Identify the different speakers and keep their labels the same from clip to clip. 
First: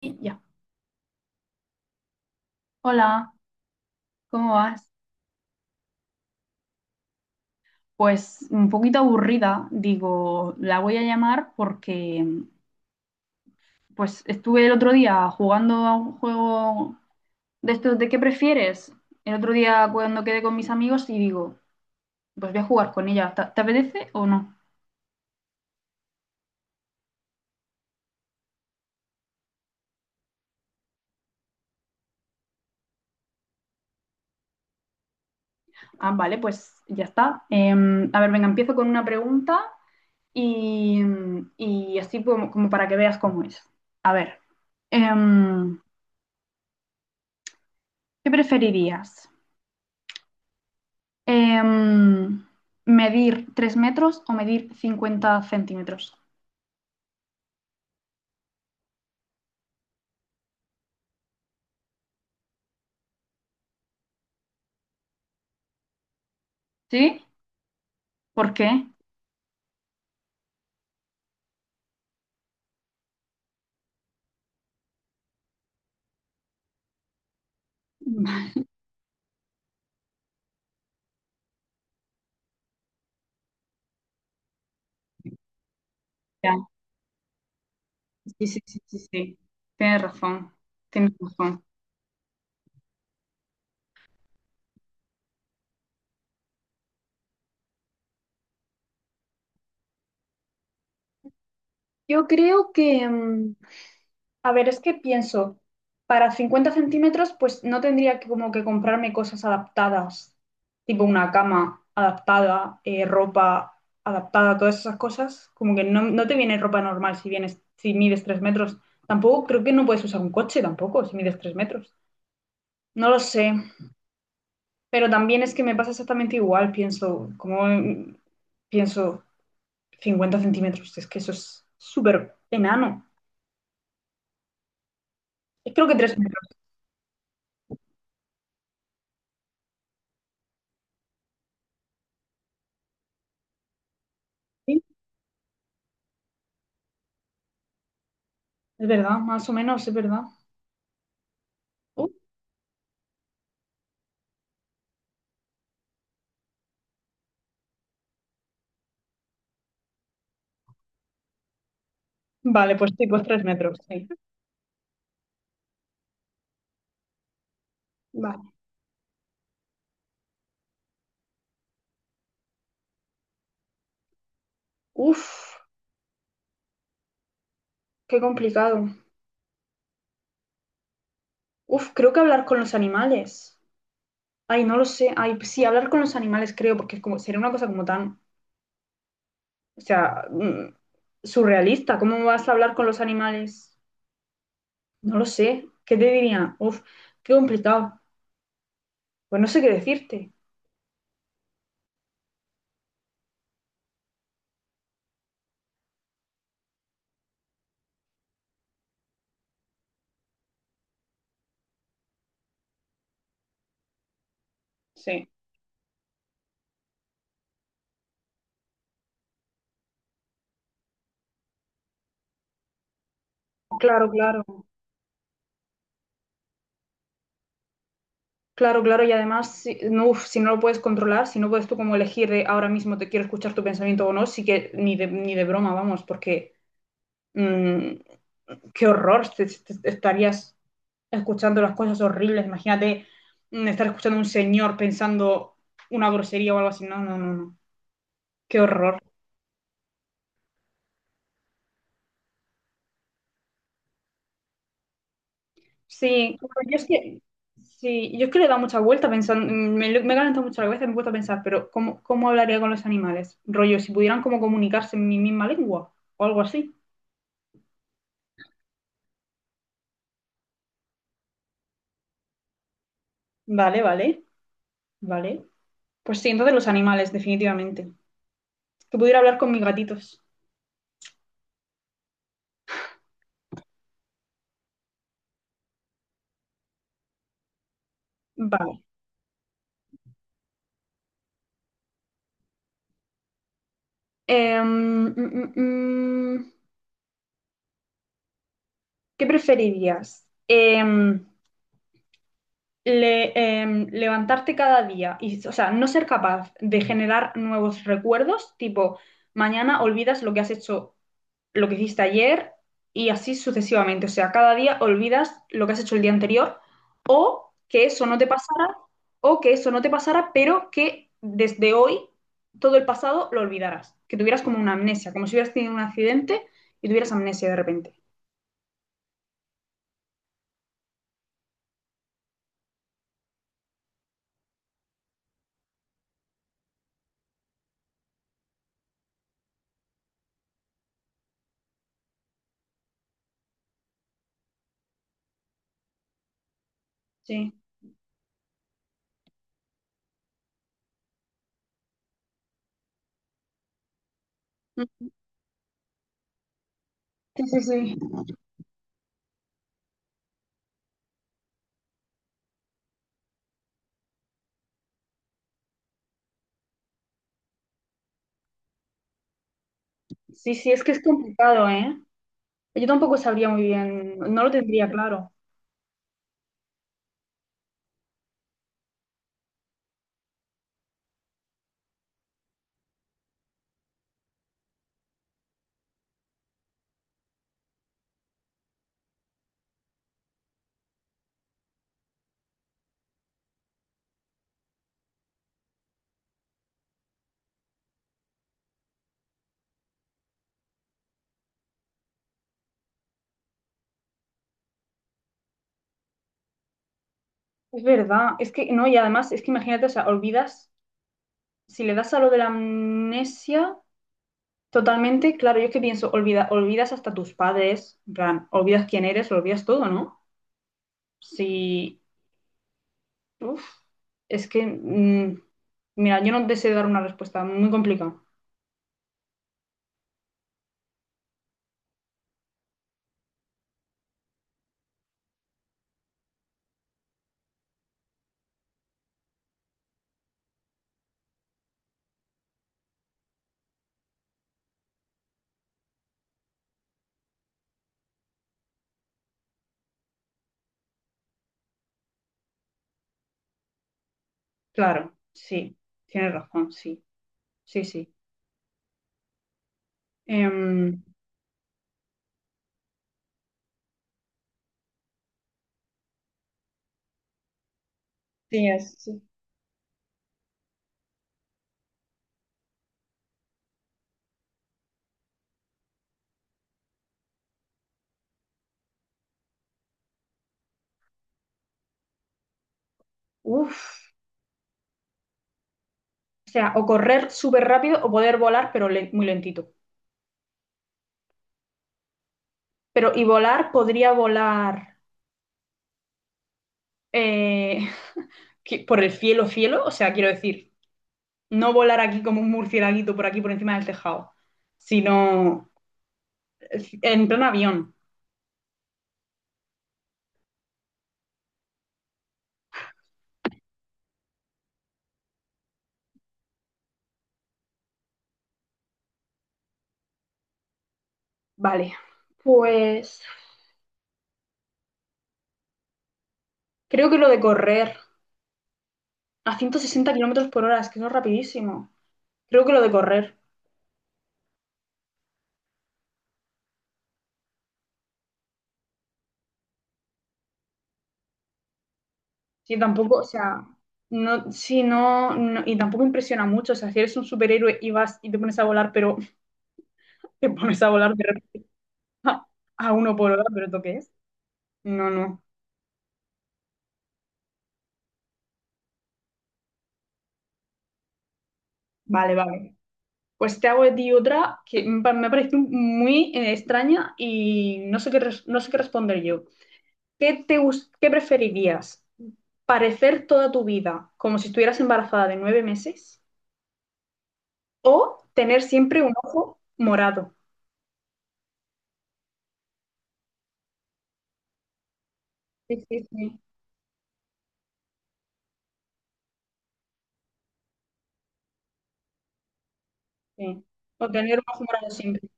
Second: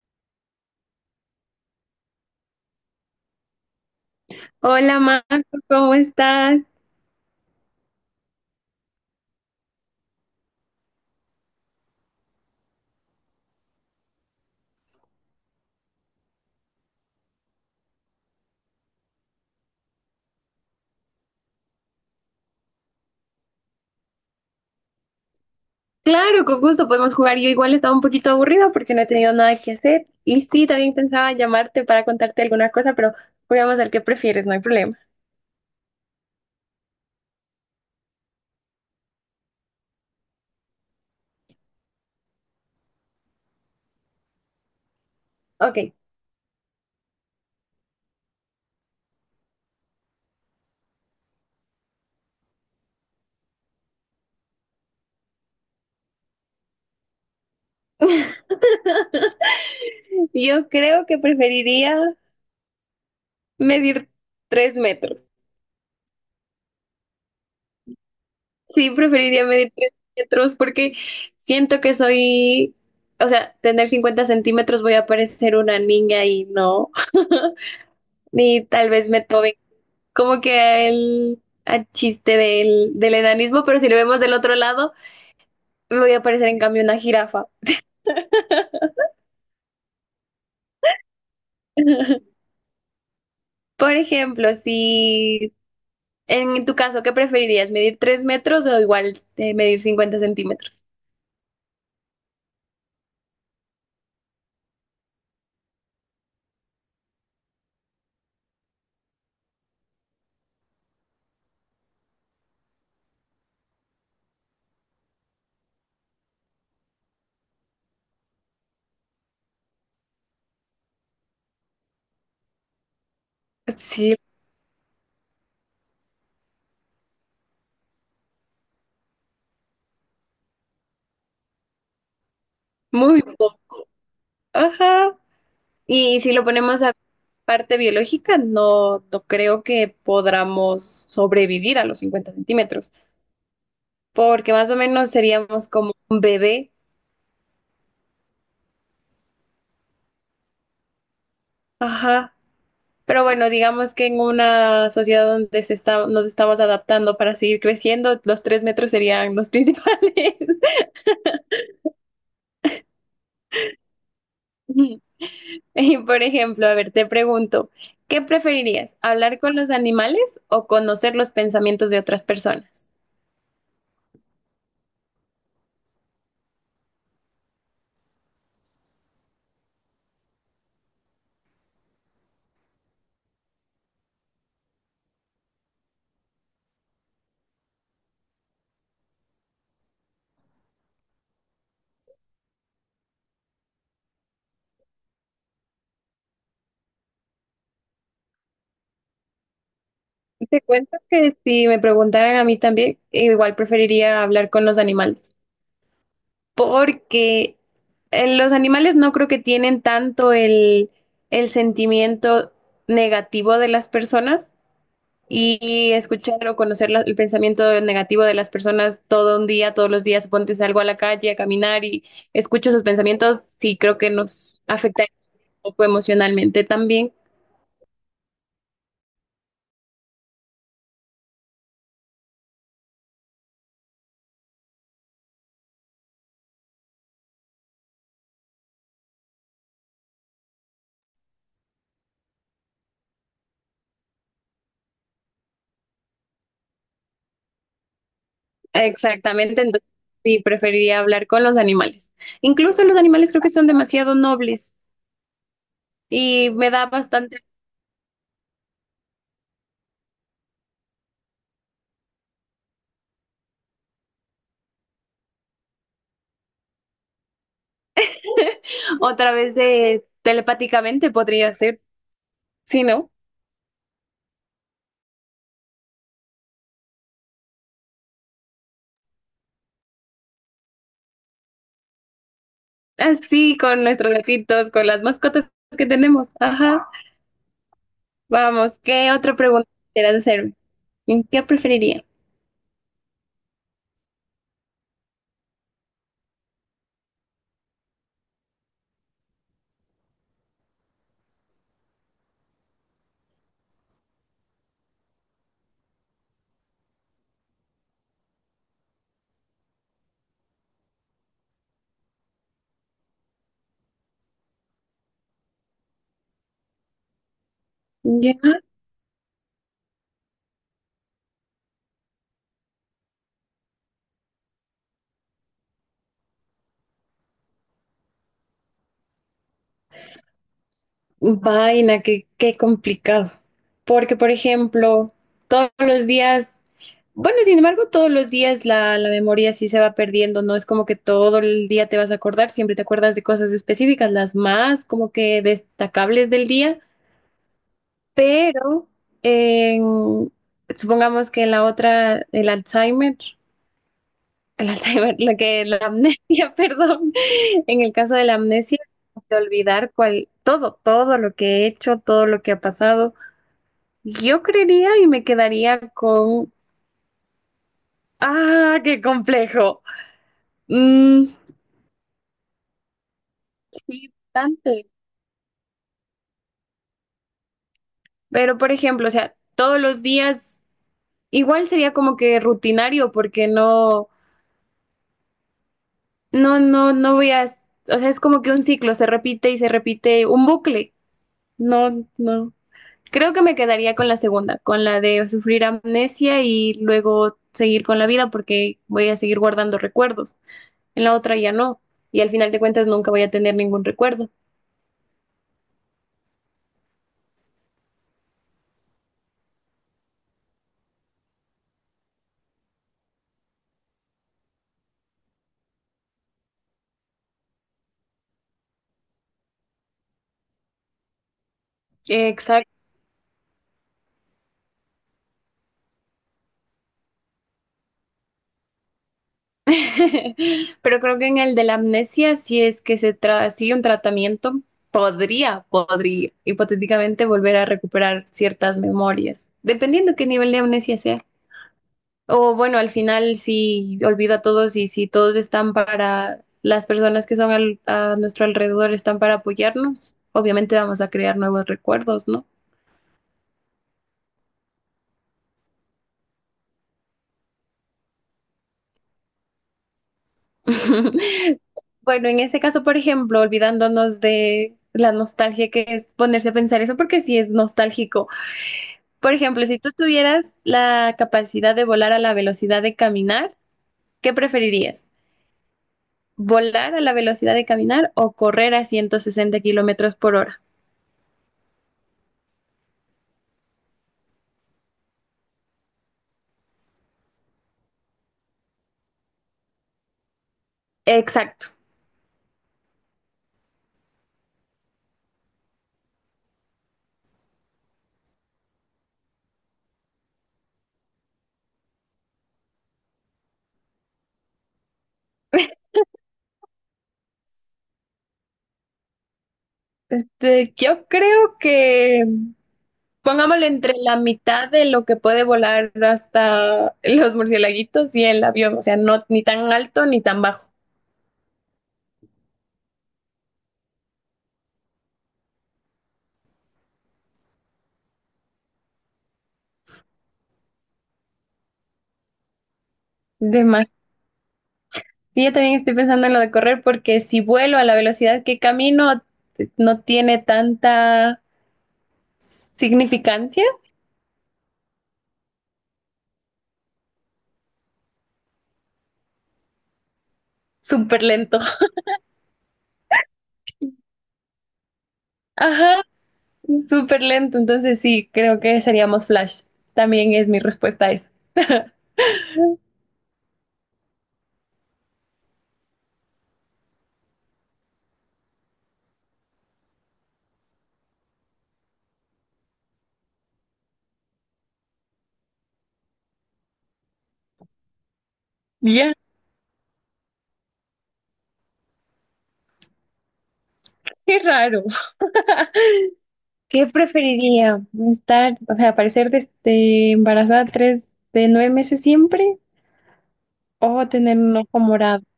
Speaker 1: Ya. Hola, ¿cómo vas?
Speaker 2: Hola Marco, ¿cómo estás?
Speaker 1: Pues un poquito aburrida, digo, la voy a llamar porque pues estuve el otro día jugando a un juego de estos de qué prefieres. El otro día cuando quedé con mis amigos y digo, pues voy a jugar con ella. ¿Te apetece o no?
Speaker 2: Claro, con gusto podemos jugar. Yo igual estaba un poquito aburrida porque no he tenido nada que hacer. Y sí, también pensaba llamarte para contarte alguna cosa, pero juguemos al que prefieres, no hay problema.
Speaker 1: Ah, vale, pues ya está. A ver, venga, empiezo con una pregunta y, y así como para que veas cómo es. A ver, em,
Speaker 2: Ok.
Speaker 1: ¿qué preferirías? Em, ¿Medir 3 metros o medir 50 centímetros?
Speaker 2: Yo creo que preferiría medir 3 metros.
Speaker 1: ¿Sí? ¿Por qué?
Speaker 2: Sí, preferiría medir 3 metros porque siento que soy, o sea, tener 50 centímetros voy a parecer una niña y no. Y tal vez me tomen como que al chiste del enanismo, pero si lo vemos del otro lado, me voy a parecer
Speaker 1: Ya,
Speaker 2: en cambio una jirafa.
Speaker 1: sí, sí, sí, sí, sí. Tienes razón, tienes razón.
Speaker 2: Por ejemplo, si en tu caso, ¿qué preferirías? ¿Medir 3 metros o igual medir 50 centímetros?
Speaker 1: Yo creo que, a ver, es que pienso, para 50 centímetros, pues no tendría que como que comprarme cosas adaptadas, tipo una cama adaptada, ropa adaptada, todas esas cosas. Como que no te viene ropa normal si vienes, si mides 3 metros. Tampoco creo que no puedes usar un coche tampoco si mides 3 metros. No lo sé,
Speaker 2: Sí,
Speaker 1: pero también es que me pasa exactamente igual, pienso, como pienso 50 centímetros, es que eso es súper enano.
Speaker 2: muy poco. Ajá.
Speaker 1: Es creo que 3
Speaker 2: Y si lo
Speaker 1: metros,
Speaker 2: ponemos a parte biológica, no, no creo que podamos sobrevivir a los 50 centímetros, porque más o
Speaker 1: sí,
Speaker 2: menos seríamos como un bebé.
Speaker 1: es verdad, más o menos, es verdad. Uh,
Speaker 2: Ajá. Pero bueno, digamos que en una sociedad donde se está, nos estamos adaptando para seguir creciendo, los 3 metros serían los principales.
Speaker 1: Vale, pues sí, pues tres metros, sí.
Speaker 2: Y por ejemplo, a ver, te pregunto, ¿qué
Speaker 1: Vale.
Speaker 2: preferirías? ¿Hablar con los animales o conocer los pensamientos de otras personas?
Speaker 1: Uf, qué complicado. Uf, creo que hablar con los animales. Ay, no lo sé. Ay, sí, hablar con los animales creo, porque es como, sería una cosa como tan, o sea, surrealista. ¿Cómo vas a hablar con los animales? No lo sé. ¿Qué te diría? Uf, qué complicado. Pues no sé qué decirte.
Speaker 2: Te cuento que si me preguntaran a mí también, igual preferiría hablar con los animales, porque los animales no creo que tienen tanto el sentimiento negativo de las personas
Speaker 1: Sí,
Speaker 2: y escuchar o conocer el pensamiento negativo de las personas todo un día, todos los días, ponte salgo a la calle a caminar y escucho esos pensamientos, sí creo que
Speaker 1: claro, claro.
Speaker 2: nos afecta un poco emocionalmente también.
Speaker 1: Claro, claro. Y además, si no, uf, si no lo puedes controlar, si no puedes tú como elegir de ahora mismo te quiero escuchar tu pensamiento o no, sí que ni de broma, vamos, porque mmm, qué horror, te estarías escuchando las cosas horribles, imagínate estar escuchando a un señor pensando una grosería o algo así, no, no, no, no, qué horror.
Speaker 2: Exactamente, entonces sí preferiría hablar con los animales. Incluso los animales creo que son demasiado nobles
Speaker 1: Sí,
Speaker 2: y
Speaker 1: bueno,
Speaker 2: me
Speaker 1: yo es
Speaker 2: da
Speaker 1: que,
Speaker 2: bastante
Speaker 1: sí, yo es que le he dado mucha vuelta pensando, me he calentado mucho la cabeza, y me he puesto a pensar, pero ¿cómo hablaría con los animales? Rollo, si pudieran como comunicarse en mi misma lengua o algo así.
Speaker 2: otra vez de telepáticamente podría ser, ¿sí no?
Speaker 1: Vale, vale, vale. Pues sí, entonces los animales, definitivamente. Que pudiera hablar con mis gatitos.
Speaker 2: Así con nuestros gatitos, con las mascotas que tenemos. Ajá. Vamos,
Speaker 1: Vale.
Speaker 2: ¿qué otra pregunta quieras hacerme? ¿En ¿Qué preferiría?
Speaker 1: Em, mm, mm, mm, ¿Qué preferirías? Le- levantarte cada día y, o sea, no ser capaz de generar nuevos recuerdos, tipo, mañana olvidas lo que has hecho, lo que hiciste ayer y así sucesivamente. O sea, cada día olvidas lo que has hecho el día anterior o que eso no te
Speaker 2: Ya,
Speaker 1: pasara, o que eso no te pasara, pero que desde hoy todo el pasado lo olvidaras, que tuvieras como una amnesia, como si hubieras tenido un accidente y tuvieras amnesia de repente.
Speaker 2: vaina, qué complicado. Porque, por ejemplo, todos los días, bueno, sin embargo, todos los días la memoria sí se va perdiendo, no es como que todo el día te vas a acordar, siempre te acuerdas de cosas específicas, las más como que destacables del día,
Speaker 1: Sí.
Speaker 2: pero en- supongamos que la otra, el Alzheimer. El Alzheimer, la que la amnesia, perdón.
Speaker 1: Sí, sí,
Speaker 2: En el
Speaker 1: sí.
Speaker 2: caso de la amnesia, de olvidar cual, todo, todo lo que he hecho, todo lo que ha pasado. Yo creería y me quedaría con, ah, qué complejo.
Speaker 1: Sí, sí, es que es
Speaker 2: Mm,
Speaker 1: complicado, ¿eh? Yo tampoco sabría muy
Speaker 2: sí,
Speaker 1: bien, no lo
Speaker 2: bastante.
Speaker 1: tendría claro.
Speaker 2: Pero por ejemplo, o sea, todos los días igual sería como que rutinario porque no, no, no, no voy a, o sea, es como que un ciclo se repite y se repite un bucle. No, no. Creo que me quedaría con la segunda, con la de sufrir amnesia y luego seguir con la vida porque voy a seguir guardando recuerdos. En la otra ya no. Y al final de cuentas nunca voy a tener ningún recuerdo.
Speaker 1: Es verdad, es que no, y además es que imagínate, o sea, olvidas, si le das a lo de la amnesia totalmente, claro, yo es que pienso, olvidas hasta tus padres, en plan, olvidas quién eres, lo olvidas todo, ¿no? Sí,
Speaker 2: Exacto.
Speaker 1: uf, es que, mira, yo no deseo dar una respuesta muy complicada.
Speaker 2: Pero creo que en el de la amnesia, si es que sigue un tratamiento, podría hipotéticamente volver a recuperar ciertas memorias, dependiendo qué nivel de amnesia sea. O bueno, al final si olvido a todos y si todos están para, las personas que son a nuestro alrededor están para apoyarnos, obviamente vamos a crear nuevos recuerdos, ¿no?
Speaker 1: Claro, sí, tienes razón, sí, sí, sí. Em,
Speaker 2: Bueno, en ese caso, por ejemplo, olvidándonos de la nostalgia que es ponerse a pensar eso, porque sí es nostálgico.
Speaker 1: sí, sí.
Speaker 2: Por ejemplo, si tú tuvieras la capacidad de volar a la velocidad de caminar, ¿qué preferirías? ¿Volar a la velocidad de caminar o correr a 160 kilómetros por hora?
Speaker 1: Uf, o sea, o correr súper rápido o poder volar, pero muy lentito.
Speaker 2: Exacto.
Speaker 1: Pero, ¿y volar? ¿Podría volar eh, por el cielo, cielo? O sea, quiero decir, no volar aquí como un murcielaguito por aquí por encima del tejado, sino en plan avión.
Speaker 2: Yo creo que pongámoslo entre la mitad de lo que puede volar hasta los murciélaguitos y el avión, o sea, no ni tan alto ni tan bajo.
Speaker 1: Vale. Pues creo que lo de correr a 160 kilómetros por hora, es que eso es rapidísimo. Creo que lo de correr.
Speaker 2: De más. Sí, yo también estoy pensando en lo de correr porque si vuelo a la velocidad que camino no tiene tanta
Speaker 1: Sí, tampoco, o
Speaker 2: significancia,
Speaker 1: sea, no, sí, no, y tampoco impresiona mucho. O sea, si eres un superhéroe y vas y te pones a volar, pero te pones a volar
Speaker 2: súper
Speaker 1: de
Speaker 2: lento.
Speaker 1: repente a, a uno por hora, ¿pero esto qué es? No, no.
Speaker 2: Ajá, súper lento, entonces sí, creo que seríamos Flash. También es mi respuesta a eso.
Speaker 1: Vale, vale. Pues te hago de ti otra que me ha parecido muy extraña y no sé qué responder yo. Qué preferirías? ¿Parecer toda tu vida como si estuvieras embarazada de nueve meses? ¿O tener siempre
Speaker 2: Ya,
Speaker 1: un ojo morado?
Speaker 2: qué raro.
Speaker 1: Sí, sí, sí,
Speaker 2: ¿Qué preferiría? ¿Estar, o sea, parecer embarazada tres de 9 meses siempre
Speaker 1: sí.
Speaker 2: o
Speaker 1: O
Speaker 2: tener
Speaker 1: tener un
Speaker 2: un
Speaker 1: ojo
Speaker 2: ojo
Speaker 1: morado
Speaker 2: morado?
Speaker 1: siempre.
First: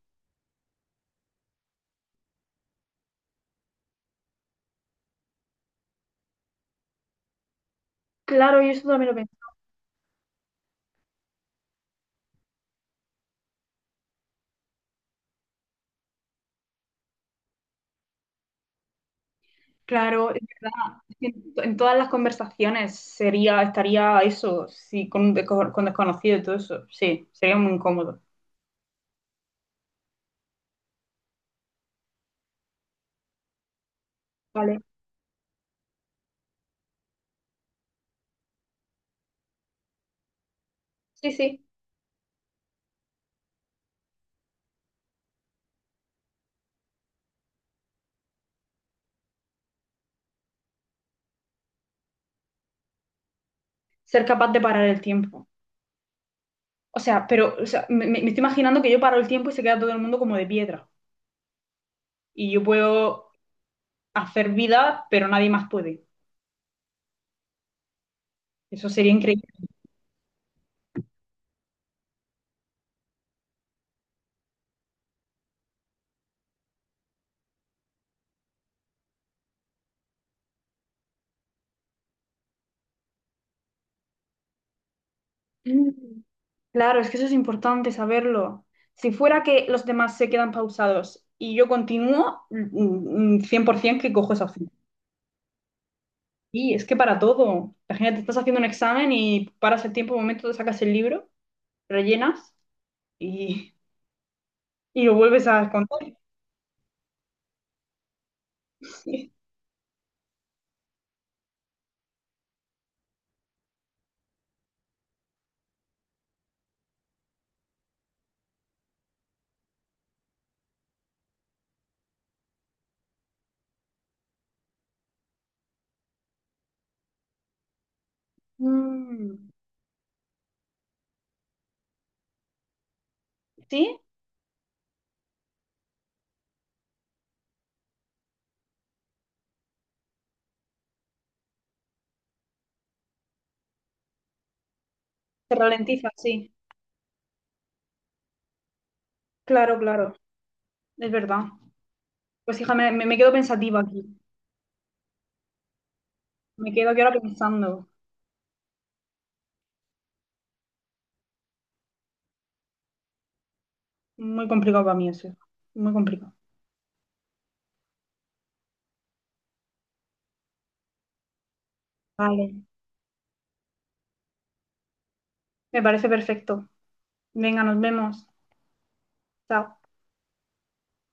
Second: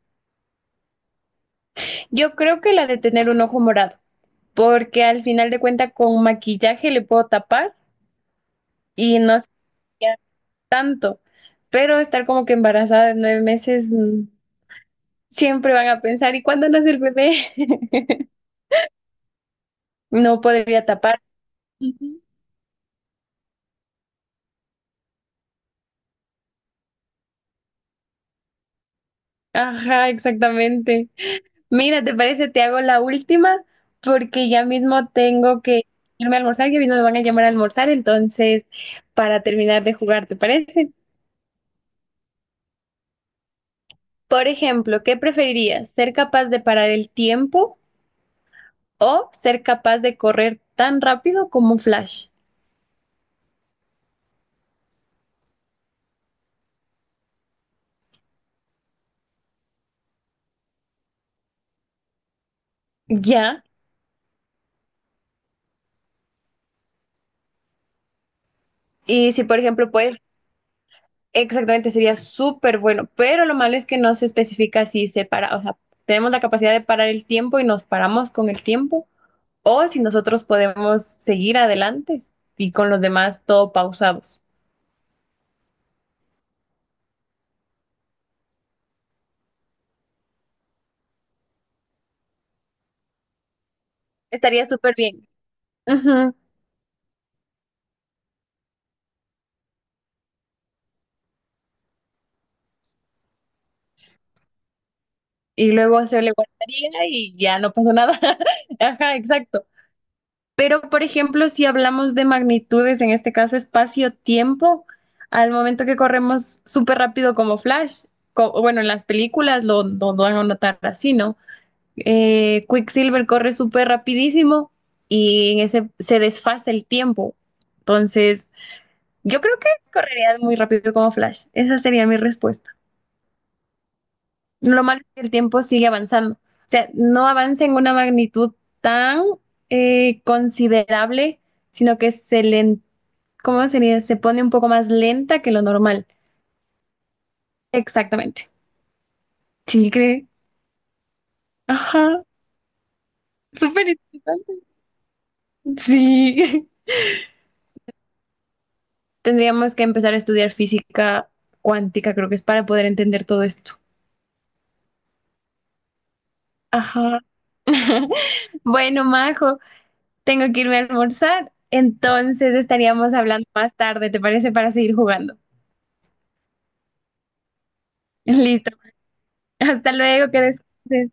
Speaker 2: Yo creo que la de tener un ojo morado, porque al final de cuentas con maquillaje le puedo tapar
Speaker 1: Claro, yo eso también lo
Speaker 2: y
Speaker 1: pensé.
Speaker 2: no se vería tanto, pero estar como que embarazada de 9 meses siempre van a pensar, ¿y cuándo nace el bebé?
Speaker 1: Claro, es
Speaker 2: No podría tapar.
Speaker 1: que en todas las
Speaker 2: Ujú.
Speaker 1: conversaciones sería, estaría eso, sí, con desconocido y todo eso. Sí, sería muy incómodo.
Speaker 2: Ajá, exactamente. Mira, ¿te parece? Te hago la última porque ya
Speaker 1: Vale.
Speaker 2: mismo tengo que irme a almorzar, ya mismo me van a llamar a almorzar, entonces para terminar de jugar, ¿te parece?
Speaker 1: Sí, sí.
Speaker 2: Por ejemplo, ¿qué preferirías? ¿Ser capaz de parar el tiempo o ser capaz de correr tan rápido como un Flash?
Speaker 1: Ser capaz de parar el tiempo. O sea, pero o sea, me estoy imaginando que yo paro el tiempo y se queda todo el mundo como de piedra. Y yo puedo
Speaker 2: Ya.
Speaker 1: hacer vida, pero nadie más puede. Eso sería
Speaker 2: Y si,
Speaker 1: increíble.
Speaker 2: por ejemplo, puedes, exactamente sería súper bueno, pero lo malo es que no se especifica si se para, o sea, tenemos la capacidad de parar el tiempo y nos paramos con el tiempo o si nosotros podemos seguir adelante y con los demás todo pausados.
Speaker 1: Mm. Claro, es que eso es importante saberlo. Si fuera que los demás se quedan pausados y yo continúo, 100% que cojo esa
Speaker 2: Estaría
Speaker 1: opción.
Speaker 2: súper bien. Ujú.
Speaker 1: Y es que para todo. Imagínate, estás haciendo un examen y paras el tiempo, un momento, te sacas el libro, rellenas y, y lo vuelves a
Speaker 2: Y luego
Speaker 1: contar.
Speaker 2: se le guardaría y ya no pasó nada. Ajá, exacto. Pero, por ejemplo, si hablamos de magnitudes, en este caso espacio-tiempo, al momento que corremos súper rápido como Flash, bueno, en las películas lo van a notar así, ¿no? Quicksilver corre súper rapidísimo y en ese se desfasa el tiempo. Entonces, yo
Speaker 1: Mm,
Speaker 2: creo que correría muy rápido como Flash. Esa sería mi respuesta.
Speaker 1: ¿sí?
Speaker 2: Lo malo es que el tiempo sigue avanzando. O sea, no avanza en una magnitud tan considerable, sino que se le, ¿cómo sería? Se pone un poco más lenta que
Speaker 1: Se
Speaker 2: lo normal.
Speaker 1: ralentiza, sí.
Speaker 2: Exactamente.
Speaker 1: Claro,
Speaker 2: Sí,
Speaker 1: claro.
Speaker 2: cree.
Speaker 1: Es verdad.
Speaker 2: Ajá.
Speaker 1: Pues hija, me quedo pensativa
Speaker 2: Súper
Speaker 1: aquí.
Speaker 2: interesante. Sí.
Speaker 1: Me quedo aquí ahora pensando.
Speaker 2: Tendríamos que empezar a estudiar física cuántica, creo que es para poder entender todo esto.
Speaker 1: Muy complicado para mí eso. Muy complicado.
Speaker 2: Ajá. Bueno, Majo, tengo que irme a almorzar, entonces
Speaker 1: Vale.
Speaker 2: estaríamos hablando más tarde, ¿te parece? Para seguir jugando.
Speaker 1: Me parece perfecto. Venga, nos vemos.
Speaker 2: Listo.
Speaker 1: Chao.
Speaker 2: Hasta luego, que descanses.